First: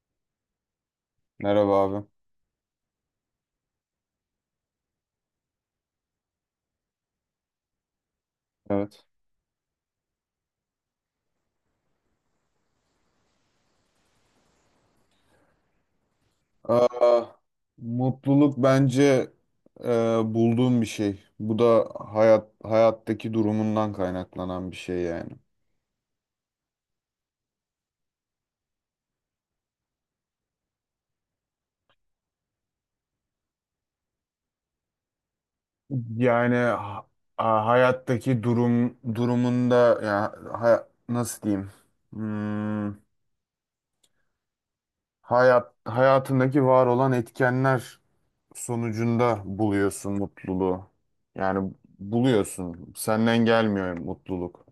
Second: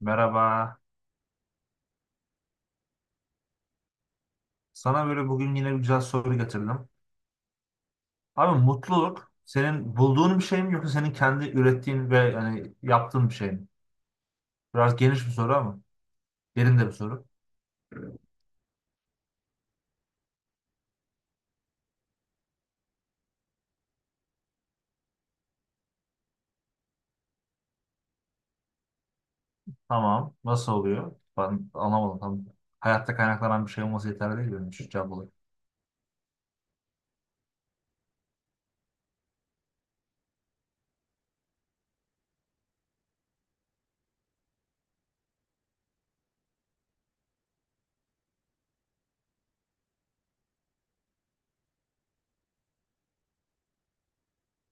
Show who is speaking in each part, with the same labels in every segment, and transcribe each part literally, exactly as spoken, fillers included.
Speaker 1: Merhaba.
Speaker 2: Merhaba abi.
Speaker 1: Sana böyle bugün yine bir güzel soru getirdim. Abi
Speaker 2: Evet.
Speaker 1: mutluluk senin bulduğun bir şey mi yoksa senin kendi ürettiğin ve hani yaptığın bir şey mi? Biraz geniş bir soru ama derin de bir soru.
Speaker 2: Aa, Mutluluk bence e, bulduğum bir şey. Bu da hayat hayattaki durumundan kaynaklanan bir şey yani.
Speaker 1: Tamam. Nasıl oluyor? Ben anlamadım. Tam hayatta kaynaklanan bir şey olması yeterli değil benim için cevap olarak.
Speaker 2: Yani ha- a- hayattaki durum durumunda ya hay- nasıl diyeyim? Hmm, hayat hayatındaki var olan etkenler sonucunda buluyorsun mutluluğu. Yani buluyorsun. Senden gelmiyor mutluluk.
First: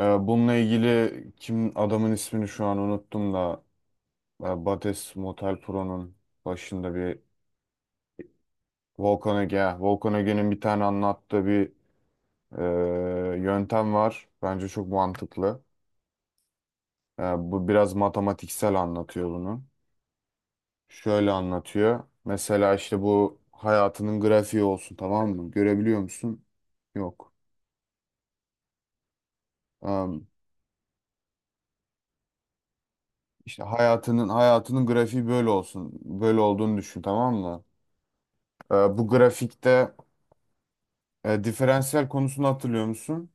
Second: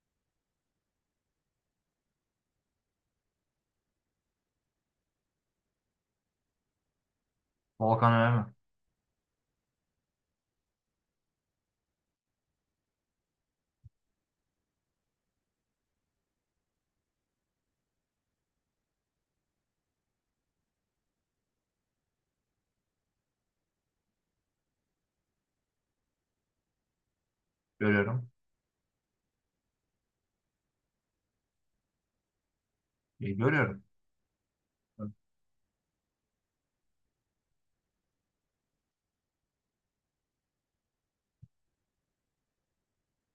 Speaker 2: Ee, bununla ilgili kim adamın ismini şu an unuttum da e, Bates Motel Pro'nun başında bir
Speaker 1: Volkan öyle mi?
Speaker 2: Volkan Ege, ha, Volkan Ege'nin bir tane anlattığı bir e, yöntem var. Bence çok mantıklı. E, Bu biraz matematiksel anlatıyor bunu. Şöyle anlatıyor. Mesela işte bu hayatının grafiği olsun, tamam mı? Görebiliyor musun? Yok.
Speaker 1: Görüyorum.
Speaker 2: Am,
Speaker 1: E,
Speaker 2: işte
Speaker 1: görüyorum.
Speaker 2: hayatının hayatının grafiği böyle olsun. Böyle olduğunu düşün, tamam mı? E, bu grafikte E, diferansiyel konusunu hatırlıyor musun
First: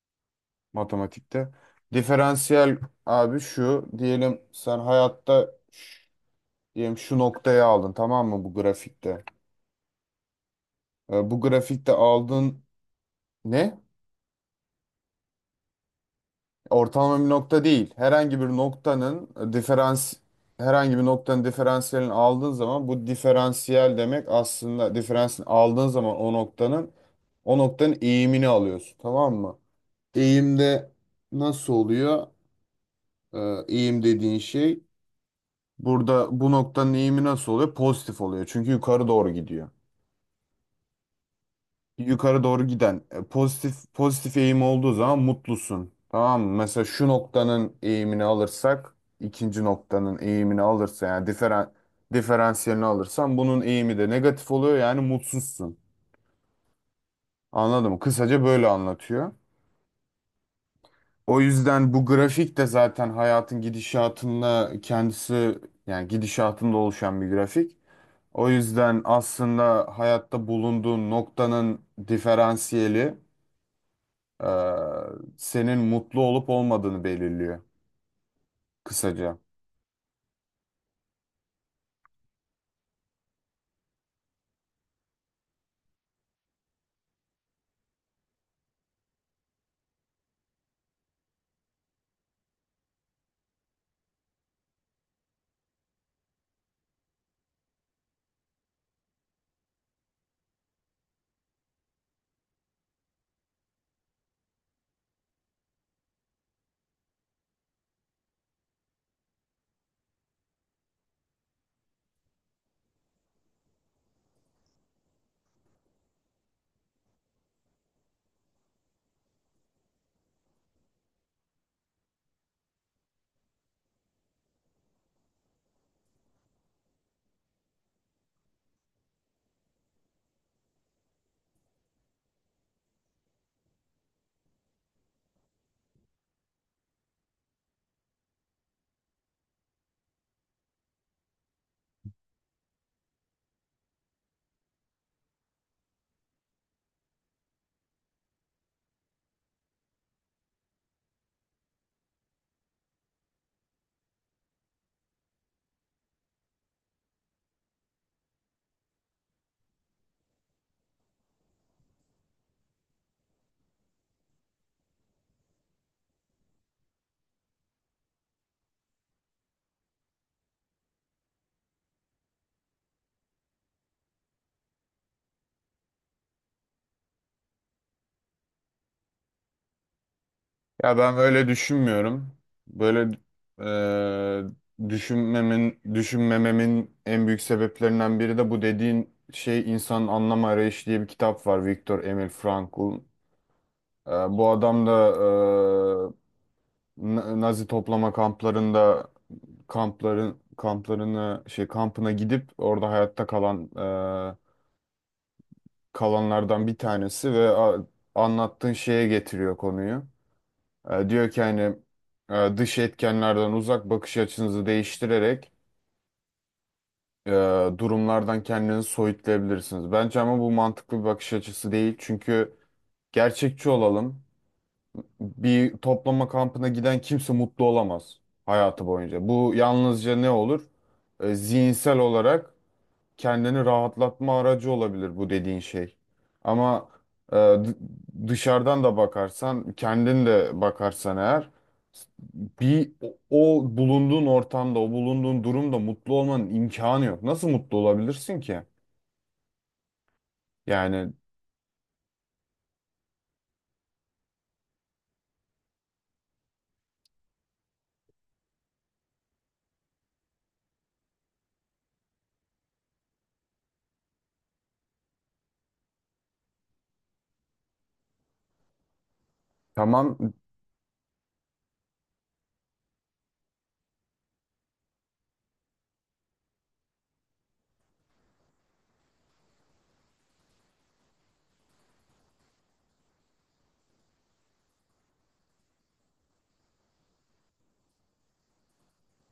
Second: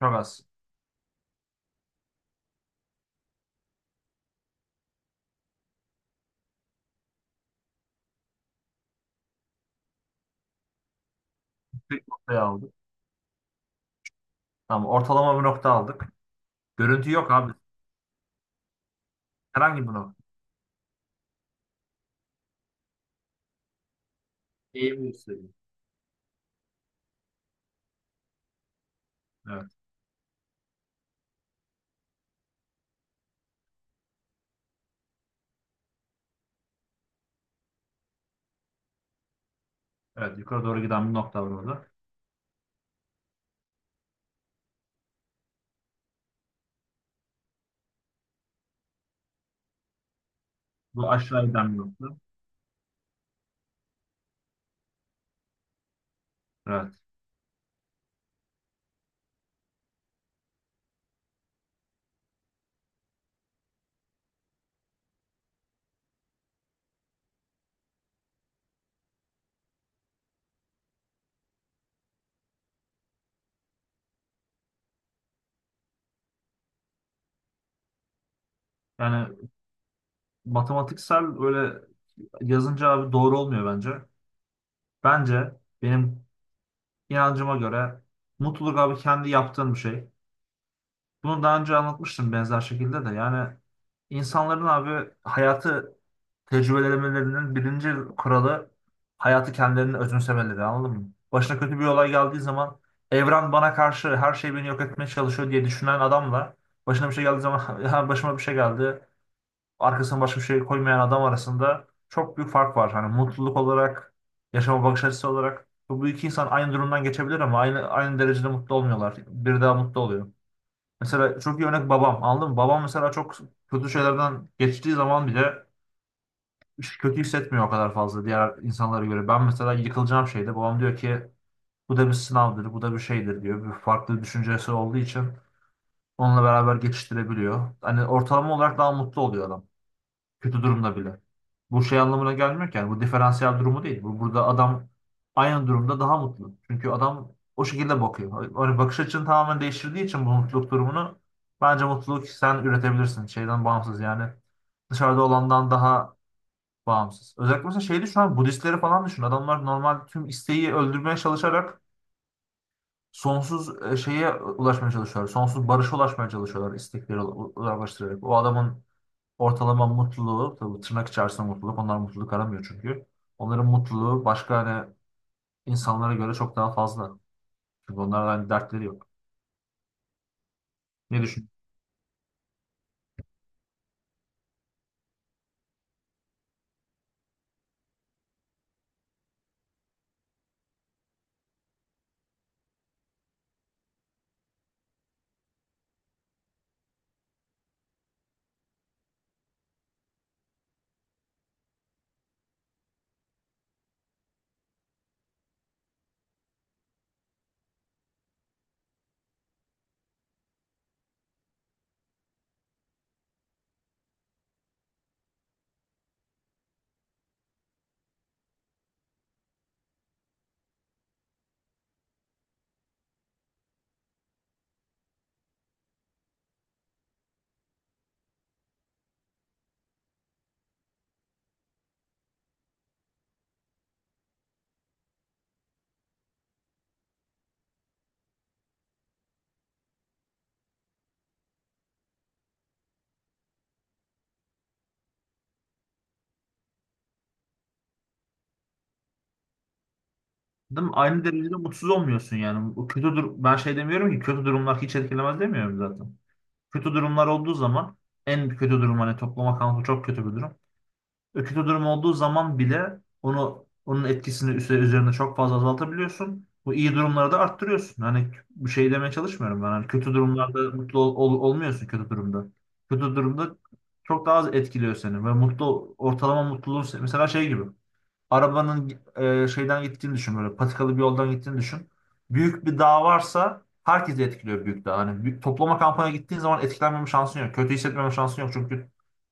Speaker 1: Çok az.
Speaker 2: matematikte? Diferansiyel abi şu diyelim, sen hayatta ş- diyelim şu noktaya aldın, tamam mı bu grafikte? E, bu grafikte
Speaker 1: Bir noktayı
Speaker 2: aldığın
Speaker 1: aldık.
Speaker 2: ne?
Speaker 1: Tamam. Ortalama bir nokta aldık. Görüntü
Speaker 2: Ortalama bir
Speaker 1: yok abi.
Speaker 2: nokta değil. Herhangi bir noktanın e,
Speaker 1: Herhangi bir
Speaker 2: diferans
Speaker 1: nokta.
Speaker 2: herhangi bir noktanın diferansiyelini aldığın zaman bu diferansiyel demek aslında
Speaker 1: Eğimi gösteriyor.
Speaker 2: diferansiyelini aldığın zaman o noktanın o noktanın eğimini alıyorsun, tamam mı?
Speaker 1: Evet.
Speaker 2: Eğimde nasıl oluyor? e, Eğim dediğin şey, burada bu noktanın eğimi nasıl oluyor? Pozitif oluyor. Çünkü yukarı doğru gidiyor.
Speaker 1: Evet. Yukarı doğru giden bir nokta var orada.
Speaker 2: Yukarı doğru giden e, pozitif pozitif eğim olduğu zaman mutlusun. Tamam mı? Mesela şu noktanın eğimini alırsak ikinci noktanın eğimini alırsa
Speaker 1: Bu
Speaker 2: yani
Speaker 1: aşağı
Speaker 2: diferan,
Speaker 1: giden bir nokta.
Speaker 2: diferansiyelini alırsan bunun eğimi de negatif oluyor, yani mutsuzsun.
Speaker 1: Evet.
Speaker 2: Anladın mı? Kısaca böyle anlatıyor. O yüzden bu grafik de zaten hayatın gidişatında kendisi, yani gidişatında oluşan bir grafik. O yüzden aslında hayatta bulunduğun noktanın diferansiyeli e, senin mutlu olup olmadığını belirliyor
Speaker 1: Yani
Speaker 2: kısaca.
Speaker 1: matematiksel öyle yazınca abi doğru olmuyor bence. Bence benim inancıma göre mutluluk abi kendi yaptığın bir şey. Bunu daha önce anlatmıştım benzer şekilde de. Yani insanların abi hayatı tecrübelemelerinin birinci kuralı hayatı kendilerini özümsemeleri anladın mı? Başına kötü bir olay geldiği zaman evren bana karşı her şey beni yok etmeye çalışıyor diye düşünen adamla başına bir şey geldiği zaman "Ya başıma bir şey geldi, arkasına başka bir şey koymayan adam arasında çok büyük fark var. Hani mutluluk olarak, yaşama bakış açısı olarak. Bu, bu iki insan aynı durumdan geçebilir ama aynı aynı derecede mutlu olmuyorlar. Biri daha mutlu oluyor. Mesela çok iyi örnek babam. Anladın mı? Babam mesela çok kötü şeylerden geçtiği zaman bile hiç kötü hissetmiyor o kadar fazla diğer insanlara göre. Ben mesela yıkılacağım şeyde babam diyor ki bu da bir sınavdır, bu da bir şeydir diyor. Bir farklı düşüncesi olduğu için onunla beraber geçiştirebiliyor. Hani ortalama olarak daha mutlu oluyor adam. Kötü durumda bile. Bu şey anlamına gelmiyor ki. Yani bu diferansiyel durumu değil. Bu burada adam aynı durumda daha mutlu. Çünkü adam o şekilde bakıyor. Hani bakış açını tamamen değiştirdiği için bu mutluluk durumunu bence mutluluk sen üretebilirsin. Şeyden bağımsız yani. Dışarıda olandan daha bağımsız. Özellikle mesela şeydi şu an Budistleri falan düşün. Adamlar normal tüm isteği öldürmeye çalışarak sonsuz e, şeye ulaşmaya çalışıyorlar. Sonsuz barışa ulaşmaya çalışıyorlar istekleri u- uzaklaştırarak. O adamın ortalama mutluluğu, tabii tırnak içerisinde mutluluk, onlar mutluluk aramıyor çünkü. Onların mutluluğu başka hani insanlara göre çok daha fazla. Çünkü onların hani dertleri yok.
Speaker 2: Ya ben
Speaker 1: Ne
Speaker 2: öyle
Speaker 1: düşün?
Speaker 2: düşünmüyorum. Böyle e, düşünmemin düşünmememin en büyük sebeplerinden biri de bu dediğin şey. İnsanın Anlam Arayışı diye bir kitap var, Viktor Emil Frankl. E, bu adam da e, Na- Nazi toplama kamplarında kampların kamplarını şey kampına gidip orada hayatta kalan e, kalanlardan bir tanesi ve a- anlattığın şeye getiriyor konuyu. E, diyor ki hani e, dış etkenlerden uzak bakış açınızı değiştirerek e, durumlardan kendinizi soyutlayabilirsiniz. Bence ama bu mantıklı bir bakış açısı değil. Çünkü gerçekçi olalım. Bir toplama kampına giden kimse mutlu olamaz hayatı boyunca. Bu yalnızca ne olur? E, zihinsel olarak kendini rahatlatma aracı olabilir bu dediğin şey. Ama e, d- dışarıdan da bakarsan, kendin de bakarsan eğer bir o, o bulunduğun ortamda, o bulunduğun durumda mutlu olmanın imkanı yok. Nasıl mutlu olabilirsin ki?
Speaker 1: Değil mi?
Speaker 2: Yani
Speaker 1: Aynı derecede mutsuz olmuyorsun yani. Bu kötü dur ben şey demiyorum ki kötü durumlar hiç etkilemez demiyorum zaten. Kötü durumlar olduğu zaman en kötü durum hani toplama kampı çok kötü bir durum. Kötü durum olduğu zaman bile onu onun etkisini üse- üzerine çok fazla azaltabiliyorsun. Bu iyi durumları da arttırıyorsun. Hani bu şey demeye çalışmıyorum ben. Hani kötü
Speaker 2: tamam.
Speaker 1: durumlarda mutlu ol- ol- olmuyorsun kötü durumda. Kötü durumda çok daha az etkiliyor seni ve mutlu ortalama mutluluğun se- mesela şey gibi. Arabanın e, şeyden gittiğini düşün böyle patikalı bir yoldan gittiğini düşün. Büyük bir dağ varsa herkesi etkiliyor büyük dağ. Hani bir toplama kampına gittiğin zaman etkilenmeme şansın yok. Kötü hissetmeme şansın yok, çünkü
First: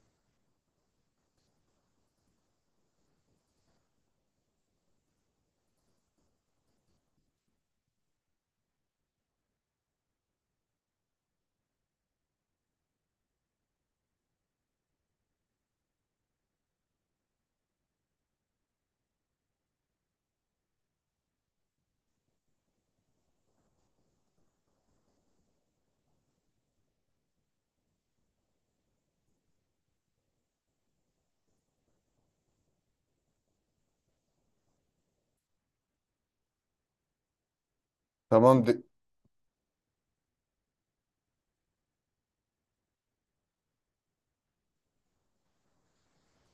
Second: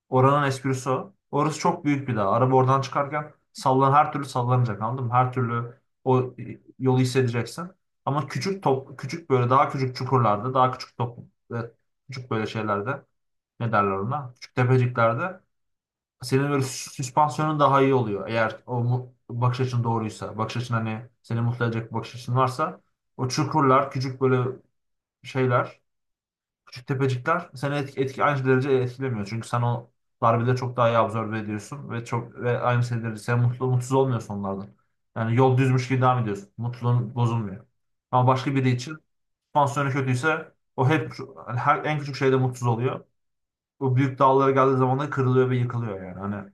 Speaker 1: oranın esprisi o. Orası çok büyük bir dağ. Araba oradan çıkarken sallan her türlü sallanacak anladın mı? Her türlü o e, yolu hissedeceksin. Ama küçük top, küçük böyle daha küçük çukurlarda, daha küçük top, e, küçük böyle şeylerde ne derler ona? Küçük tepeciklerde senin böyle sü- süspansiyonun daha iyi oluyor. Eğer o mu- bakış açın doğruysa, bakış açın hani seni mutlu edecek bir bakış açın varsa o çukurlar, küçük böyle şeyler. Küçük tepecikler seni etki, etki aynı derece etkilemiyor. Çünkü sen o darbeleri çok daha iyi absorbe ediyorsun ve çok ve aynı şeyleri sen mutlu mutsuz olmuyorsun onlardan. Yani yol düzmüş gibi devam ediyorsun. Mutluluğun bozulmuyor. Ama başka
Speaker 2: Tamam.
Speaker 1: biri için pansiyonu kötüyse o hep yani her en küçük şeyde mutsuz oluyor. O büyük dağlara geldiği zaman da kırılıyor ve yıkılıyor yani. Hani,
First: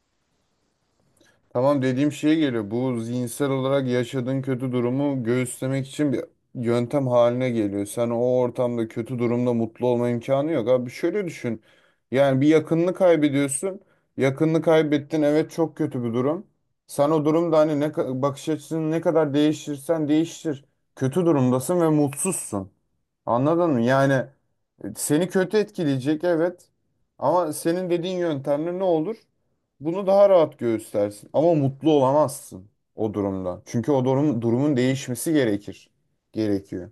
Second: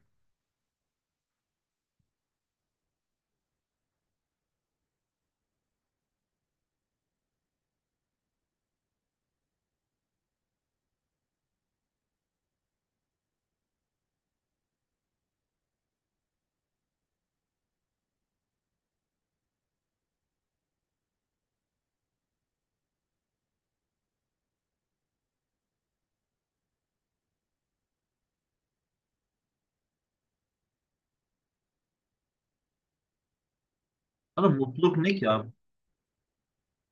Speaker 2: Tamam, dediğim şeye geliyor. Bu zihinsel olarak yaşadığın kötü durumu göğüslemek için bir yöntem haline geliyor. Sen o ortamda kötü durumda mutlu olma imkanı yok. Abi şöyle düşün. Yani bir yakınını kaybediyorsun. Yakınını kaybettin. Evet, çok kötü bir durum. Sen o durumda hani ne ka- bakış açısını ne kadar değiştirsen değiştir. Kötü durumdasın ve mutsuzsun. Anladın mı? Yani e, seni kötü etkileyecek, evet. Ama senin dediğin yöntemle ne olur? Bunu daha rahat göğüslersin. Ama mutlu olamazsın o durumda. Çünkü o durum,
Speaker 1: hani
Speaker 2: durumun
Speaker 1: mutluluk ne ki
Speaker 2: değişmesi
Speaker 1: abi?
Speaker 2: gerekir. Gerekiyor.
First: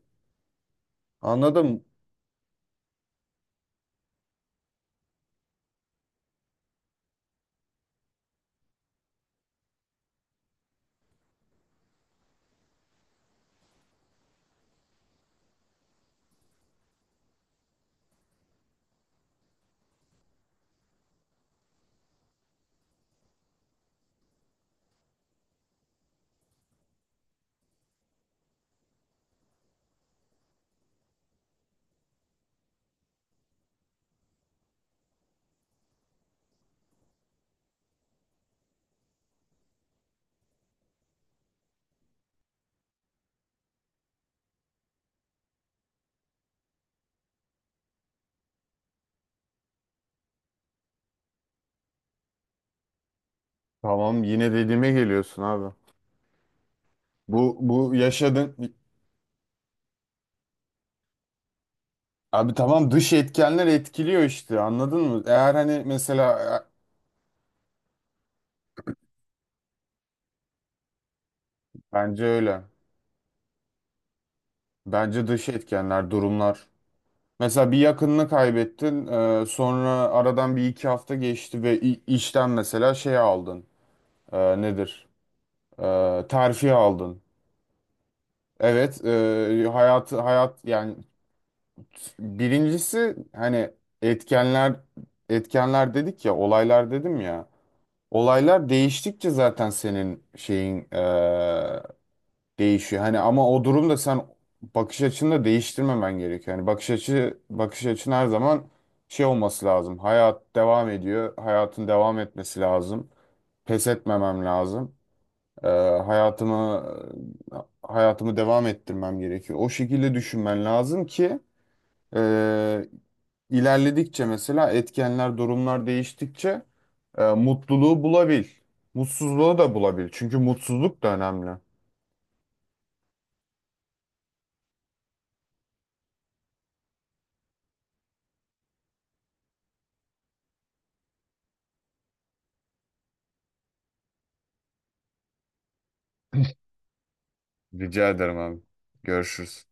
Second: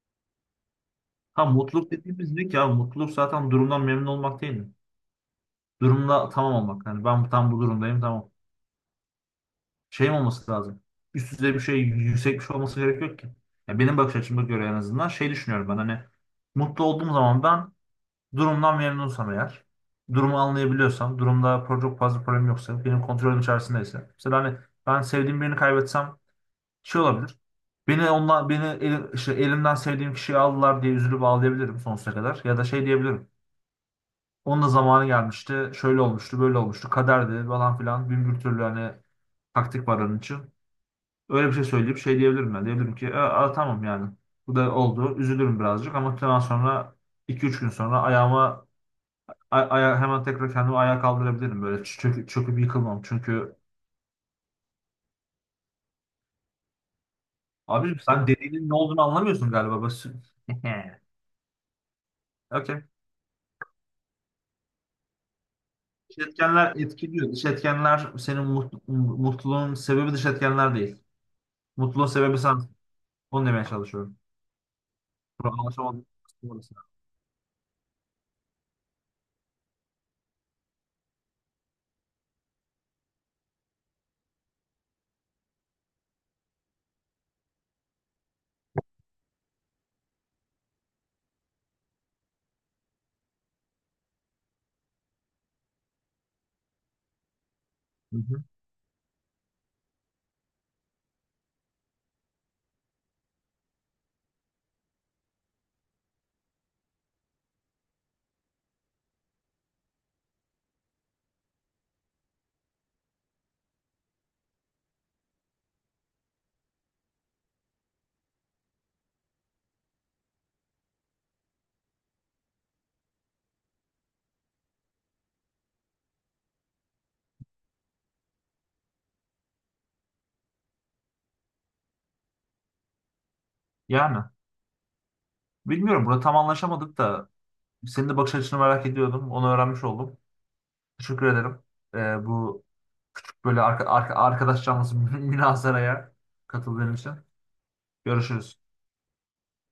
Speaker 1: Ha
Speaker 2: Anladım.
Speaker 1: mutluluk dediğimiz ne ki abi? Mutluluk zaten durumdan memnun olmak değil mi? Durumda tamam olmak. Yani ben tam bu durumdayım tamam. Şey mi olması lazım? Üst düzey bir şey, yüksek bir şey olması gerek yok ki. Ya benim bakış açıma göre en azından şey düşünüyorum ben hani mutlu olduğum zaman ben durumdan memnunsam eğer, durumu anlayabiliyorsam, durumda pro- çok fazla problem yoksa, benim kontrolüm içerisindeyse. Mesela hani ben sevdiğim birini kaybetsem şey olabilir. Beni ondan beni el- işte elimden sevdiğim kişiyi aldılar diye üzülüp ağlayabilirim sonsuza kadar. Ya da şey diyebilirim. Onun da zamanı gelmişti. Şöyle olmuştu, böyle olmuştu. Kaderdi falan filan. Bin bir türlü hani taktik var onun için. Öyle bir şey söyleyip şey diyebilirim ben. Diyebilirim ki "E, a, tamam yani. Bu da oldu. Üzülürüm birazcık ama ondan sonra iki üç gün sonra ayağıma ay- aya- hemen tekrar kendimi ayağa kaldırabilirim. Böyle çö- çöküp, çöküp yıkılmam. Çünkü
Speaker 2: Tamam, yine dediğime geliyorsun abi. Bu, bu
Speaker 1: abi sen
Speaker 2: yaşadın.
Speaker 1: dediğinin ne olduğunu anlamıyorsun galiba. Basın.
Speaker 2: Abi
Speaker 1: Okey.
Speaker 2: tamam, dış etkenler etkiliyor işte, anladın mı? Eğer hani
Speaker 1: Dış
Speaker 2: mesela
Speaker 1: etkenler etkiliyor. Dış etkenler senin mut- mutluluğun sebebi dış etkenler değil.
Speaker 2: e,
Speaker 1: Mutluluğun
Speaker 2: bence
Speaker 1: sebebi sen.
Speaker 2: öyle.
Speaker 1: Onu demeye çalışıyorum.
Speaker 2: Bence dış
Speaker 1: Bunu anlaşamadık.
Speaker 2: etkenler, durumlar. Mesela bir yakınını kaybettin, e, sonra aradan bir iki hafta geçti ve i- işten mesela şey aldın, e, nedir? E, terfi aldın. Evet, e, hayat hayat yani birincisi hani etkenler etkenler dedik ya, olaylar dedim ya.
Speaker 1: Hı hı.
Speaker 2: Olaylar değiştikçe zaten senin şeyin e, değişiyor. Hani ama o durumda sen bakış açını da değiştirmemen gerekiyor. Hani bakış açı bakış açın her zaman şey olması lazım. Hayat devam ediyor. Hayatın devam etmesi lazım. Pes etmemem lazım. Ee, hayatımı hayatımı devam ettirmem gerekiyor. O şekilde düşünmen lazım ki e, ilerledikçe mesela etkenler, durumlar değiştikçe e, mutluluğu bulabil. Mutsuzluğu da bulabil. Çünkü mutsuzluk da önemli.
Speaker 1: Yani bilmiyorum. Burada tam anlaşamadık da, senin de bakış açını merak ediyordum. Onu öğrenmiş oldum. Teşekkür ederim. Ee, bu böyle arka, arka- arkadaş canlısı münazaraya katıldığın için.
Speaker 2: Rica ederim abi.
Speaker 1: Görüşürüz.
Speaker 2: Görüşürüz.